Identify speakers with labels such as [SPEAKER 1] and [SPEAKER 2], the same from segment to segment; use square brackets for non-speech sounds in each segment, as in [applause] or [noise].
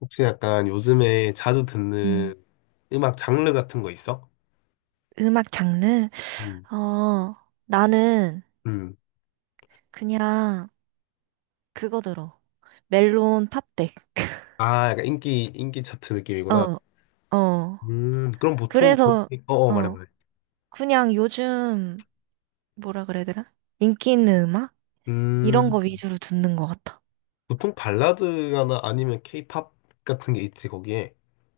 [SPEAKER 1] 혹시 약간 요즘에 자주
[SPEAKER 2] 음,
[SPEAKER 1] 듣는 음악 장르 같은 거 있어?
[SPEAKER 2] 음악 장르?
[SPEAKER 1] 음.
[SPEAKER 2] 어, 나는
[SPEAKER 1] 음.
[SPEAKER 2] 그냥 그거 들어. 멜론 팝백. [laughs]
[SPEAKER 1] 아, 약간 인기 차트 느낌이구나.
[SPEAKER 2] 어, 어.
[SPEAKER 1] 그럼 보통,
[SPEAKER 2] 그래서,
[SPEAKER 1] 어, 어, 말해,
[SPEAKER 2] 어,
[SPEAKER 1] 말해.
[SPEAKER 2] 그냥 요즘, 뭐라 그래야 되나? 인기 있는 음악? 이런
[SPEAKER 1] 음,
[SPEAKER 2] 거 위주로 듣는 것 같아.
[SPEAKER 1] 보통 발라드나 아니면 케이팝 같은 게 있지, 거기에.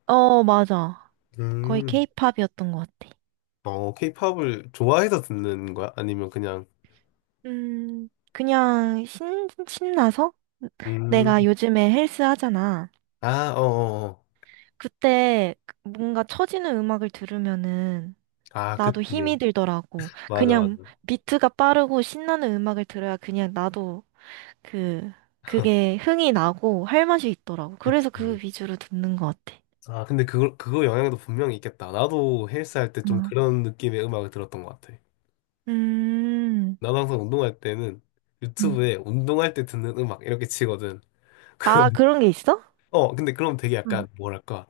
[SPEAKER 2] 어, 맞아. 거의
[SPEAKER 1] 음,
[SPEAKER 2] 케이팝이었던 것 같아.
[SPEAKER 1] 어, 케이팝을 좋아해서 듣는 거야? 아니면 그냥,
[SPEAKER 2] 그냥 신나서? 내가
[SPEAKER 1] 음,
[SPEAKER 2] 요즘에 헬스 하잖아.
[SPEAKER 1] 아, 어, 어, 어.
[SPEAKER 2] 그때 뭔가 처지는 음악을 들으면은
[SPEAKER 1] 아,
[SPEAKER 2] 나도 힘이
[SPEAKER 1] 그치.
[SPEAKER 2] 들더라고.
[SPEAKER 1] 맞아, 맞아.
[SPEAKER 2] 그냥 비트가 빠르고 신나는 음악을 들어야 그냥 나도 그,
[SPEAKER 1] [laughs]
[SPEAKER 2] 그게 흥이 나고 할 맛이 있더라고. 그래서 그
[SPEAKER 1] 그치.
[SPEAKER 2] 위주로 듣는 것 같아.
[SPEAKER 1] 아, 근데 그거 영향도 분명히 있겠다. 나도 헬스 할 때 좀
[SPEAKER 2] 아,
[SPEAKER 1] 그런 느낌의 음악을 들었던 것 같아.
[SPEAKER 2] 음.
[SPEAKER 1] 나도 항상 운동할 때는
[SPEAKER 2] 음.
[SPEAKER 1] 유튜브에 운동할 때 듣는 음악 이렇게 치거든. [laughs]
[SPEAKER 2] 아,
[SPEAKER 1] 그럼,
[SPEAKER 2] 그런 게 있어?
[SPEAKER 1] 어, 근데 그럼 되게
[SPEAKER 2] 응,
[SPEAKER 1] 약간 뭐랄까.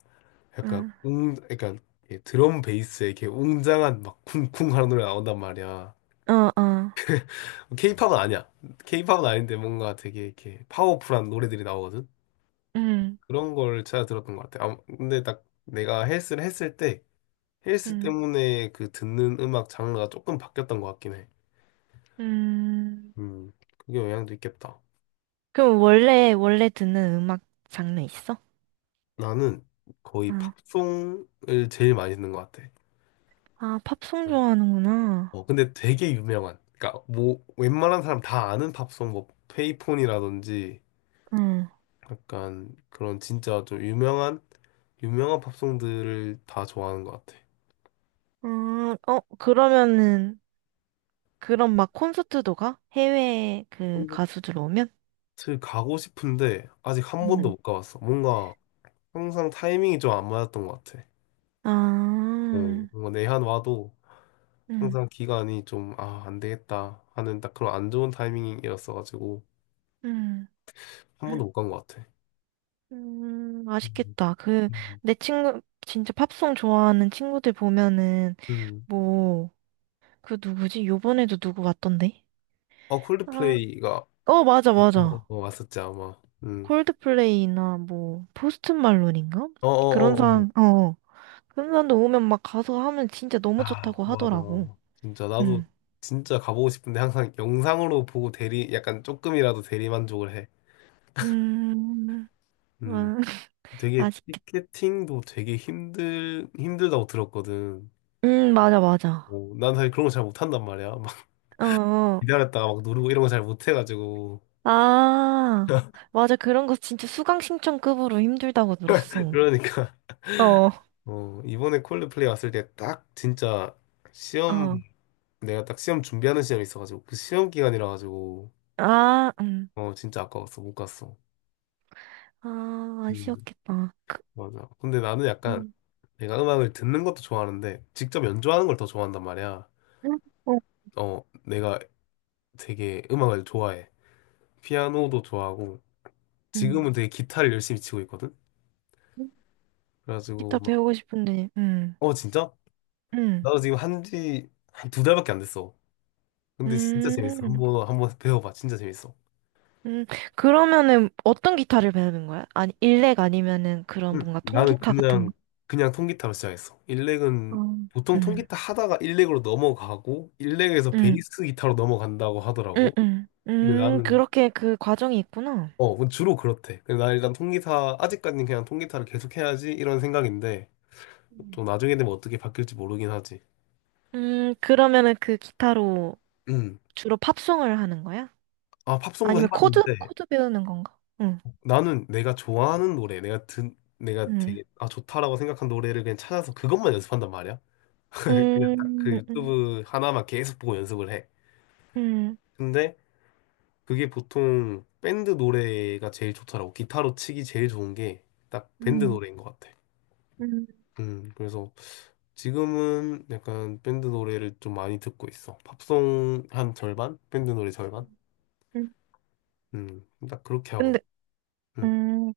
[SPEAKER 1] 약간
[SPEAKER 2] 응,
[SPEAKER 1] 웅, 약간 이렇게 드럼 베이스에 이렇게 웅장한 막 쿵쿵 하는 노래 나온단 말이야.
[SPEAKER 2] 어, 어.
[SPEAKER 1] 케이팝은 아니야. 케이팝은 아닌데 뭔가 되게 이렇게 파워풀한 노래들이 나오거든.
[SPEAKER 2] 응,
[SPEAKER 1] 그런 걸 찾아 들었던 것 같아. 아, 근데 딱 내가 헬스를 했을 때 헬스
[SPEAKER 2] 응,
[SPEAKER 1] 때문에 그 듣는 음악 장르가 조금 바뀌었던 것 같긴 해.
[SPEAKER 2] 응.
[SPEAKER 1] 그게 영향도 있겠다.
[SPEAKER 2] 그럼 원래 듣는 음악 장르 있어?
[SPEAKER 1] 나는 거의
[SPEAKER 2] 응.
[SPEAKER 1] 팝송을 제일 많이 듣는 것 같아.
[SPEAKER 2] 아, 팝송 좋아하는구나.
[SPEAKER 1] 어, 근데 되게 유명한. 그러니까 뭐 웬만한 사람 다 아는 팝송, 뭐 페이폰이라든지
[SPEAKER 2] 응.
[SPEAKER 1] 약간 그런 진짜 좀 유명한 팝송들을 다 좋아하는 것 같아.
[SPEAKER 2] 어, 그러면은, 그럼 막 콘서트도 가? 해외 그
[SPEAKER 1] 콘서트
[SPEAKER 2] 가수들 오면?
[SPEAKER 1] 가고 싶은데 아직 한 번도
[SPEAKER 2] 음.
[SPEAKER 1] 못 가봤어. 뭔가 항상 타이밍이 좀 안 맞았던 것 같아. 어,
[SPEAKER 2] 아,
[SPEAKER 1] 뭔가 내한 와도
[SPEAKER 2] 음,
[SPEAKER 1] 항상 기간이 좀, 아, 안 되겠다 하는 딱 그런 안 좋은 타이밍이었어가지고
[SPEAKER 2] 음,
[SPEAKER 1] 한 번도 못 간 것 같아. 음,
[SPEAKER 2] 아쉽겠다. 그,
[SPEAKER 1] 음.
[SPEAKER 2] 내 친구, 진짜 팝송 좋아하는 친구들 보면은,
[SPEAKER 1] 음.
[SPEAKER 2] 뭐, 그 누구지? 요번에도 누구 왔던데?
[SPEAKER 1] 어,
[SPEAKER 2] 아,
[SPEAKER 1] 콜드플레이가 어,
[SPEAKER 2] 어, 맞아,
[SPEAKER 1] 어,
[SPEAKER 2] 맞아.
[SPEAKER 1] 어, 왔었지, 아마. 음.
[SPEAKER 2] 콜드플레이나 뭐, 포스트 말론인가? 그런
[SPEAKER 1] 어어어어.
[SPEAKER 2] 사람, 어, 그런 사람도 오면 막 가서 하면 진짜 너무
[SPEAKER 1] 아,
[SPEAKER 2] 좋다고
[SPEAKER 1] 맞아.
[SPEAKER 2] 하더라고.
[SPEAKER 1] 진짜, 나도
[SPEAKER 2] 응,
[SPEAKER 1] 진짜 가보고 싶은데 항상 영상으로 보고 대리, 약간 조금이라도 대리만족을 해.
[SPEAKER 2] 음, 음,
[SPEAKER 1] 음.
[SPEAKER 2] [laughs]
[SPEAKER 1] 되게
[SPEAKER 2] 아, 아쉽겠다.
[SPEAKER 1] 티켓팅도 되게 힘들다고 들었거든.
[SPEAKER 2] 맞아, 맞아.
[SPEAKER 1] 어, 난 사실 그런 거 잘 못한단 말이야. [laughs]
[SPEAKER 2] 어, 어.
[SPEAKER 1] 기다렸다가 막 누르고 이런 거 잘 못해가지고
[SPEAKER 2] 아,
[SPEAKER 1] [laughs]
[SPEAKER 2] 맞아. 그런 거 진짜 수강 신청급으로 힘들다고 들었어.
[SPEAKER 1] 그러니까
[SPEAKER 2] 어.
[SPEAKER 1] 어 이번에 콜드플레이 왔을 때 딱 진짜 시험
[SPEAKER 2] 어,
[SPEAKER 1] 내가 딱 시험 준비하는 시험이 있어가지고 그 시험 기간이라 가지고
[SPEAKER 2] 아,
[SPEAKER 1] 어 진짜 아까웠어 못 갔어.
[SPEAKER 2] 아,
[SPEAKER 1] 음
[SPEAKER 2] 아쉬웠겠다. 그,
[SPEAKER 1] 맞아. 근데 나는 약간
[SPEAKER 2] 음,
[SPEAKER 1] 내가 음악을 듣는 것도 좋아하는데 직접 연주하는 걸 더 좋아한단 말이야.
[SPEAKER 2] 어.
[SPEAKER 1] 어 내가 되게 음악을 좋아해. 피아노도 좋아하고
[SPEAKER 2] 음.
[SPEAKER 1] 지금은 되게 기타를 열심히 치고 있거든. 그래가지고
[SPEAKER 2] 기타
[SPEAKER 1] 막,
[SPEAKER 2] 배우고 싶은데,
[SPEAKER 1] 어 진짜?
[SPEAKER 2] 음,
[SPEAKER 1] 나도 지금 한지 한 두 달밖에 안 됐어. 근데 진짜 재밌어.
[SPEAKER 2] 음,
[SPEAKER 1] 한번 한번 배워봐. 진짜 재밌어.
[SPEAKER 2] 음. 그러면은 어떤 기타를 배우는 거야? 아니, 일렉 아니면은 그런
[SPEAKER 1] 응.
[SPEAKER 2] 뭔가
[SPEAKER 1] 나는
[SPEAKER 2] 통기타 같은 거?
[SPEAKER 1] 그냥 통기타로 시작했어.
[SPEAKER 2] 어.
[SPEAKER 1] 일렉은 보통
[SPEAKER 2] 음,
[SPEAKER 1] 통기타 하다가 일렉으로 넘어가고 일렉에서
[SPEAKER 2] 음,
[SPEAKER 1] 베이스 기타로 넘어간다고 하더라고. 근데 나는
[SPEAKER 2] 그렇게 그 과정이 있구나.
[SPEAKER 1] 어 뭐 주로 그렇대. 근데 나 일단 통기타 아직까지는 그냥 통기타를 계속 해야지 이런 생각인데 또 나중에 되면 어떻게 바뀔지 모르긴 하지.
[SPEAKER 2] 그러면은 그 기타로
[SPEAKER 1] 음.
[SPEAKER 2] 주로 팝송을 하는 거야?
[SPEAKER 1] 아 팝송도
[SPEAKER 2] 아니면 코드?
[SPEAKER 1] 해봤는데
[SPEAKER 2] 코드 배우는 건가? 응,
[SPEAKER 1] 나는 내가 좋아하는 노래, 내가
[SPEAKER 2] 응.
[SPEAKER 1] 되게 아 좋다라고 생각한 노래를 그냥 찾아서 그것만 연습한단 말이야. [laughs] 그냥 딱
[SPEAKER 2] 음,
[SPEAKER 1] 그
[SPEAKER 2] 음,
[SPEAKER 1] 유튜브 하나만 계속 보고 연습을 해.
[SPEAKER 2] 음,
[SPEAKER 1] 근데 그게 보통 밴드 노래가 제일 좋더라고. 기타로 치기 제일 좋은 게 딱 밴드
[SPEAKER 2] 음,
[SPEAKER 1] 노래인 것 같아.
[SPEAKER 2] 음,
[SPEAKER 1] 그래서 지금은 약간 밴드 노래를 좀 많이 듣고 있어. 팝송 한 절반? 밴드 노래 절반?
[SPEAKER 2] 음.
[SPEAKER 1] 딱 그렇게 하고
[SPEAKER 2] 근데,
[SPEAKER 1] 있어. 음,
[SPEAKER 2] 음,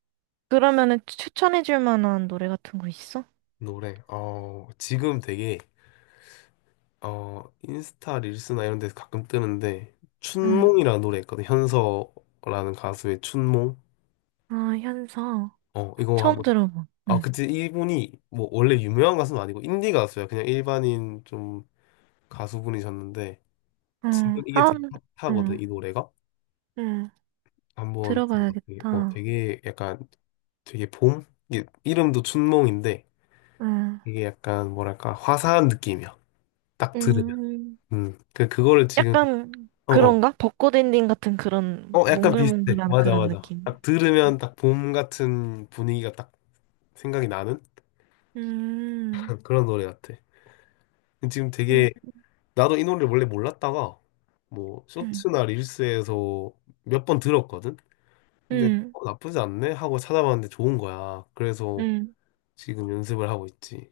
[SPEAKER 2] 그러면은 추천해줄 만한 노래 같은 거 있어?
[SPEAKER 1] 노래. 어, 지금 되게, 어, 인스타 릴스나 이런 데서 가끔 뜨는데,
[SPEAKER 2] 응.
[SPEAKER 1] 춘몽이라는 노래 있거든. 현서라는 가수의 춘몽.
[SPEAKER 2] 아, 현서.
[SPEAKER 1] 어, 이거
[SPEAKER 2] 처음
[SPEAKER 1] 한번
[SPEAKER 2] 들어봐.
[SPEAKER 1] 아,
[SPEAKER 2] 응.
[SPEAKER 1] 그때 이분이 뭐 원래 유명한 가수는 아니고 인디 가수야. 그냥 일반인 좀 가수분이셨는데 지금
[SPEAKER 2] 응,
[SPEAKER 1] 이게 되게
[SPEAKER 2] 다음,
[SPEAKER 1] 핫하거든,
[SPEAKER 2] 응,
[SPEAKER 1] 이 노래가.
[SPEAKER 2] 응.
[SPEAKER 1] 한번 들어봐. 되게, 어,
[SPEAKER 2] 들어봐야겠다.
[SPEAKER 1] 되게 약간 되게 봄? 이게 이름도 춘몽인데
[SPEAKER 2] 응.
[SPEAKER 1] 이게 약간 뭐랄까 화사한 느낌이야. 딱 들으면.
[SPEAKER 2] 음,
[SPEAKER 1] 음. 그 그거를 지금
[SPEAKER 2] 약간
[SPEAKER 1] 어, 어.
[SPEAKER 2] 그런가? 벚꽃 엔딩 같은 그런
[SPEAKER 1] 어, 약간 비슷해.
[SPEAKER 2] 몽글몽글한
[SPEAKER 1] 맞아,
[SPEAKER 2] 그런
[SPEAKER 1] 맞아.
[SPEAKER 2] 느낌?
[SPEAKER 1] 딱 들으면 딱 봄 같은 분위기가 딱 생각이 나는
[SPEAKER 2] 음,
[SPEAKER 1] [laughs] 그런 노래 같아. 지금
[SPEAKER 2] 음,
[SPEAKER 1] 되게 나도 이 노래를 원래 몰랐다가 뭐
[SPEAKER 2] 음,
[SPEAKER 1] 쇼츠나 릴스에서 몇 번 들었거든. 근데
[SPEAKER 2] 음,
[SPEAKER 1] 어, 나쁘지 않네 하고 찾아봤는데 좋은 거야. 그래서
[SPEAKER 2] 음,
[SPEAKER 1] 지금 연습을 하고 있지.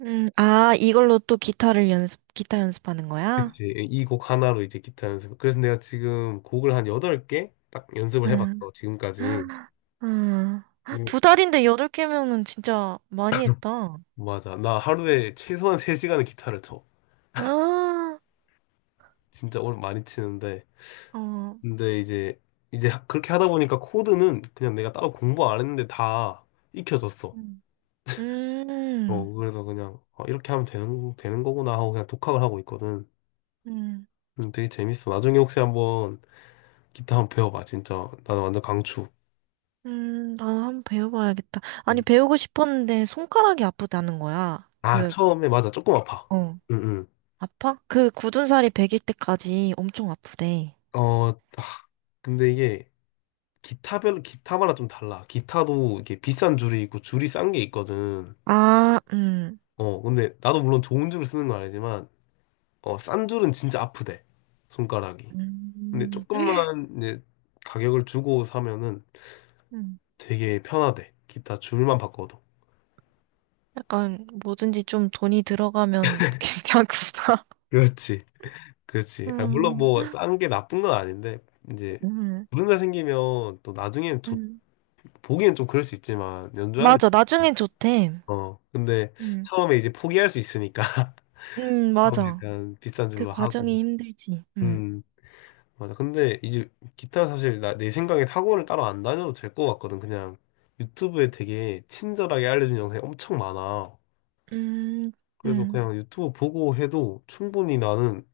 [SPEAKER 2] 아, 이걸로 또 기타 연습하는 거야?
[SPEAKER 1] 그치. 이 곡 하나로 이제 기타 연습. 그래서 내가 지금 곡을 한 8개 딱 연습을
[SPEAKER 2] 음,
[SPEAKER 1] 해봤어. 지금까지.
[SPEAKER 2] [gasps] 음.
[SPEAKER 1] 음.
[SPEAKER 2] 두 달인데 여덟 개면은 진짜 많이
[SPEAKER 1] [laughs]
[SPEAKER 2] 했다.
[SPEAKER 1] [clears throat] 맞아. 나 하루에 최소한 3시간은 기타를 쳐.
[SPEAKER 2] [gasps]
[SPEAKER 1] 진짜 오늘 많이 치는데.
[SPEAKER 2] 아, 어,
[SPEAKER 1] 근데 그렇게 하다 보니까 코드는 그냥 내가 따로 공부 안 했는데 다 익혀졌어.
[SPEAKER 2] 음, 음,
[SPEAKER 1] 어, 그래서 그냥, 아, 이렇게 하면 되는 거구나 하고 그냥 독학을 하고 있거든.
[SPEAKER 2] 음,
[SPEAKER 1] 되게 재밌어. 나중에 혹시 한번 기타 한번 배워봐. 진짜. 나는 완전 강추.
[SPEAKER 2] 나도 한번 배워봐야겠다. 아니,
[SPEAKER 1] 음.
[SPEAKER 2] 배우고 싶었는데 손가락이 아프다는 거야.
[SPEAKER 1] 아,
[SPEAKER 2] 그,
[SPEAKER 1] 처음에 맞아. 조금 아파.
[SPEAKER 2] 어,
[SPEAKER 1] 응,
[SPEAKER 2] 아파? 그 굳은 살이 배길 때까지 엄청 아프대.
[SPEAKER 1] 응. 어, 아, 근데 이게 기타마다 좀 달라. 기타도 이게 비싼 줄이 있고 줄이 싼 게 있거든.
[SPEAKER 2] 아,
[SPEAKER 1] 어, 근데 나도 물론 좋은 줄을 쓰는 건 아니지만, 어, 싼 줄은 진짜 아프대. 손가락이. 근데
[SPEAKER 2] 음.
[SPEAKER 1] 조금만 이제 가격을 주고 사면은
[SPEAKER 2] 음.
[SPEAKER 1] 되게 편하대. 기타 줄만 바꿔도.
[SPEAKER 2] 약간 뭐든지 좀 돈이 들어가면 [laughs] 괜찮구나.
[SPEAKER 1] 그렇지, 그렇지. 아, 물론
[SPEAKER 2] 음.
[SPEAKER 1] 뭐 싼 게 나쁜 건 아닌데 이제
[SPEAKER 2] 음.
[SPEAKER 1] 불륜자 생기면 또 나중에는 좀
[SPEAKER 2] 음.
[SPEAKER 1] 보기엔 좀 그럴 수 있지만 연주하는
[SPEAKER 2] 맞아,
[SPEAKER 1] [laughs]
[SPEAKER 2] 나중엔 좋대.
[SPEAKER 1] 어 근데
[SPEAKER 2] 음.
[SPEAKER 1] 처음에 이제 포기할 수 있으니까 [laughs] 처음에
[SPEAKER 2] 맞아.
[SPEAKER 1] 약간 비싼
[SPEAKER 2] 그
[SPEAKER 1] 줄로
[SPEAKER 2] 과정이
[SPEAKER 1] 하고
[SPEAKER 2] 힘들지. 음.
[SPEAKER 1] 음 맞아. 근데 이제 기타 사실 나 내 생각에 학원을 따로 안 다녀도 될 것 같거든. 그냥 유튜브에 되게 친절하게 알려준 영상이 엄청 많아.
[SPEAKER 2] 음.
[SPEAKER 1] 그래서
[SPEAKER 2] 음.
[SPEAKER 1] 그냥 유튜브 보고 해도 충분히 나는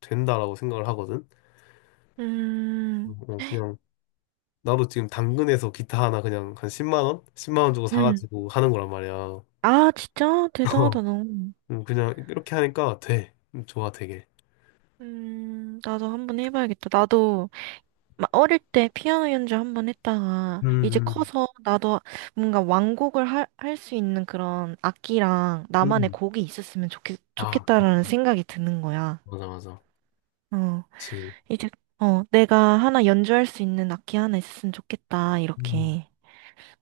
[SPEAKER 1] 된다라고 생각을 하거든.
[SPEAKER 2] 음,
[SPEAKER 1] 어, 그냥 나도 지금 당근에서 기타 하나 그냥 한 10만 원? 10만 원 주고
[SPEAKER 2] 음.
[SPEAKER 1] 사가지고 하는 거란 말이야.
[SPEAKER 2] 아, 진짜? 대단하다,
[SPEAKER 1] [laughs]
[SPEAKER 2] 너.
[SPEAKER 1] 그냥 이렇게 하니까 돼. 좋아, 되게.
[SPEAKER 2] 나도 한번 해봐야겠다. 나도 막 어릴 때 피아노 연주 한번 했다가
[SPEAKER 1] 음,
[SPEAKER 2] 이제
[SPEAKER 1] 음,
[SPEAKER 2] 커서 나도 뭔가 완곡을 할 수 있는 그런 악기랑 나만의
[SPEAKER 1] 음.
[SPEAKER 2] 곡이 있었으면 좋겠,
[SPEAKER 1] 아,
[SPEAKER 2] 좋겠다라는 생각이 드는 거야.
[SPEAKER 1] 맞아, 맞아.
[SPEAKER 2] 어,
[SPEAKER 1] 그치.
[SPEAKER 2] 이제, 어, 내가 하나 연주할 수 있는 악기 하나 있었으면 좋겠다,
[SPEAKER 1] 음,
[SPEAKER 2] 이렇게.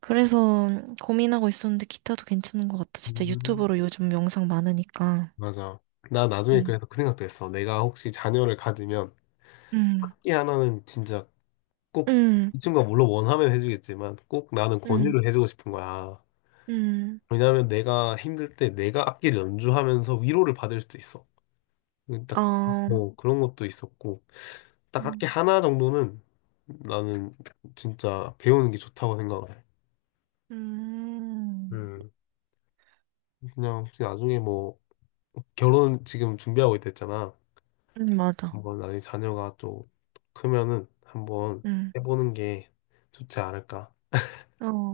[SPEAKER 2] 그래서 고민하고 있었는데 기타도 괜찮은 것 같아. 진짜
[SPEAKER 1] 음.
[SPEAKER 2] 유튜브로 요즘 영상 많으니까.
[SPEAKER 1] 맞아. 나 나중에
[SPEAKER 2] 음,
[SPEAKER 1] 그래서 그 생각도 했어. 내가 혹시 자녀를 가지면
[SPEAKER 2] 음,
[SPEAKER 1] 이 하나는 진짜 꼭
[SPEAKER 2] 음,
[SPEAKER 1] 이 친구가 물론 원하면 해주겠지만 꼭 나는
[SPEAKER 2] 음,
[SPEAKER 1] 권유를 해주고 싶은 거야.
[SPEAKER 2] 음,
[SPEAKER 1] 왜냐하면 내가 힘들 때 내가 악기를 연주하면서 위로를 받을 수도 있어. 딱,
[SPEAKER 2] 어,
[SPEAKER 1] 뭐, 그런 것도 있었고, 딱 학기
[SPEAKER 2] 음,
[SPEAKER 1] 하나 정도는 나는 진짜 배우는 게 좋다고 생각을 해.
[SPEAKER 2] 음,
[SPEAKER 1] 음, 그냥 혹시 나중에 뭐, 결혼 지금 준비하고 있다 했잖아.
[SPEAKER 2] 맞아.
[SPEAKER 1] 한번 나중에 자녀가 좀 크면은 한번
[SPEAKER 2] 음.
[SPEAKER 1] 해보는 게 좋지 않을까.
[SPEAKER 2] 어,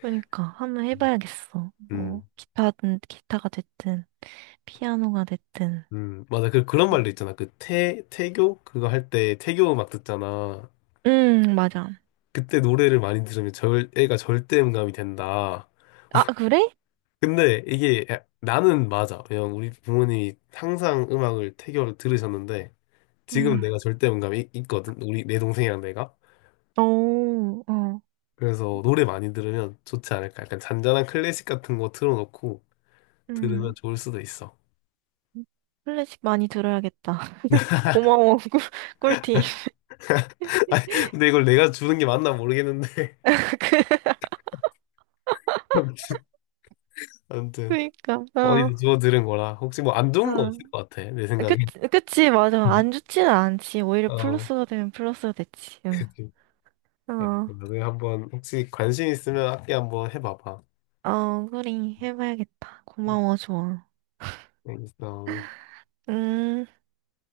[SPEAKER 2] 그러니까 한번 해봐야겠어. 뭐
[SPEAKER 1] 음,
[SPEAKER 2] 기타든 기타가 됐든 피아노가 됐든.
[SPEAKER 1] 맞아. 그런
[SPEAKER 2] 음,
[SPEAKER 1] 말도 있잖아. 그 태교? 그거 할 때 태교 음악 듣잖아.
[SPEAKER 2] 맞아.
[SPEAKER 1] 그때 노래를 많이 들으면 애가 절대음감이 된다.
[SPEAKER 2] 아, 그래?
[SPEAKER 1] 근데 이게 나는 맞아. 그냥 우리 부모님이 항상 음악을 태교로 들으셨는데 지금
[SPEAKER 2] 음.
[SPEAKER 1] 내가 절대음감이 있거든. 우리 내 동생이랑 내가.
[SPEAKER 2] 오, 어,
[SPEAKER 1] 그래서 노래 많이 들으면 좋지 않을까. 약간 잔잔한 클래식 같은 거 틀어놓고 들으면
[SPEAKER 2] 음.
[SPEAKER 1] 좋을 수도 있어.
[SPEAKER 2] 클래식 많이 들어야겠다. [laughs] 고마워, 꿀팁.
[SPEAKER 1] [laughs] 아니, 근데 이걸 내가 주는 게 맞나 모르겠는데.
[SPEAKER 2] [laughs]
[SPEAKER 1] [laughs] 아무튼 아무튼
[SPEAKER 2] 그니까,
[SPEAKER 1] 어디서
[SPEAKER 2] 어,
[SPEAKER 1] 주워 들은 거라 혹시 뭐 안
[SPEAKER 2] 어.
[SPEAKER 1] 좋은 거 없을 것 같아. 내
[SPEAKER 2] 그,
[SPEAKER 1] 생각에.
[SPEAKER 2] 그치, 맞아. 안
[SPEAKER 1] 음.
[SPEAKER 2] 좋지는 않지. 오히려
[SPEAKER 1] 어,
[SPEAKER 2] 플러스가 되면 플러스가 됐지. 응.
[SPEAKER 1] 그치. 네,
[SPEAKER 2] 어,
[SPEAKER 1] 나중에 한번 혹시 관심 있으면 악기 한번 해봐봐.
[SPEAKER 2] 어, 그래. 해봐야겠다. 고마워, 좋아.
[SPEAKER 1] 알겠어.
[SPEAKER 2] 음.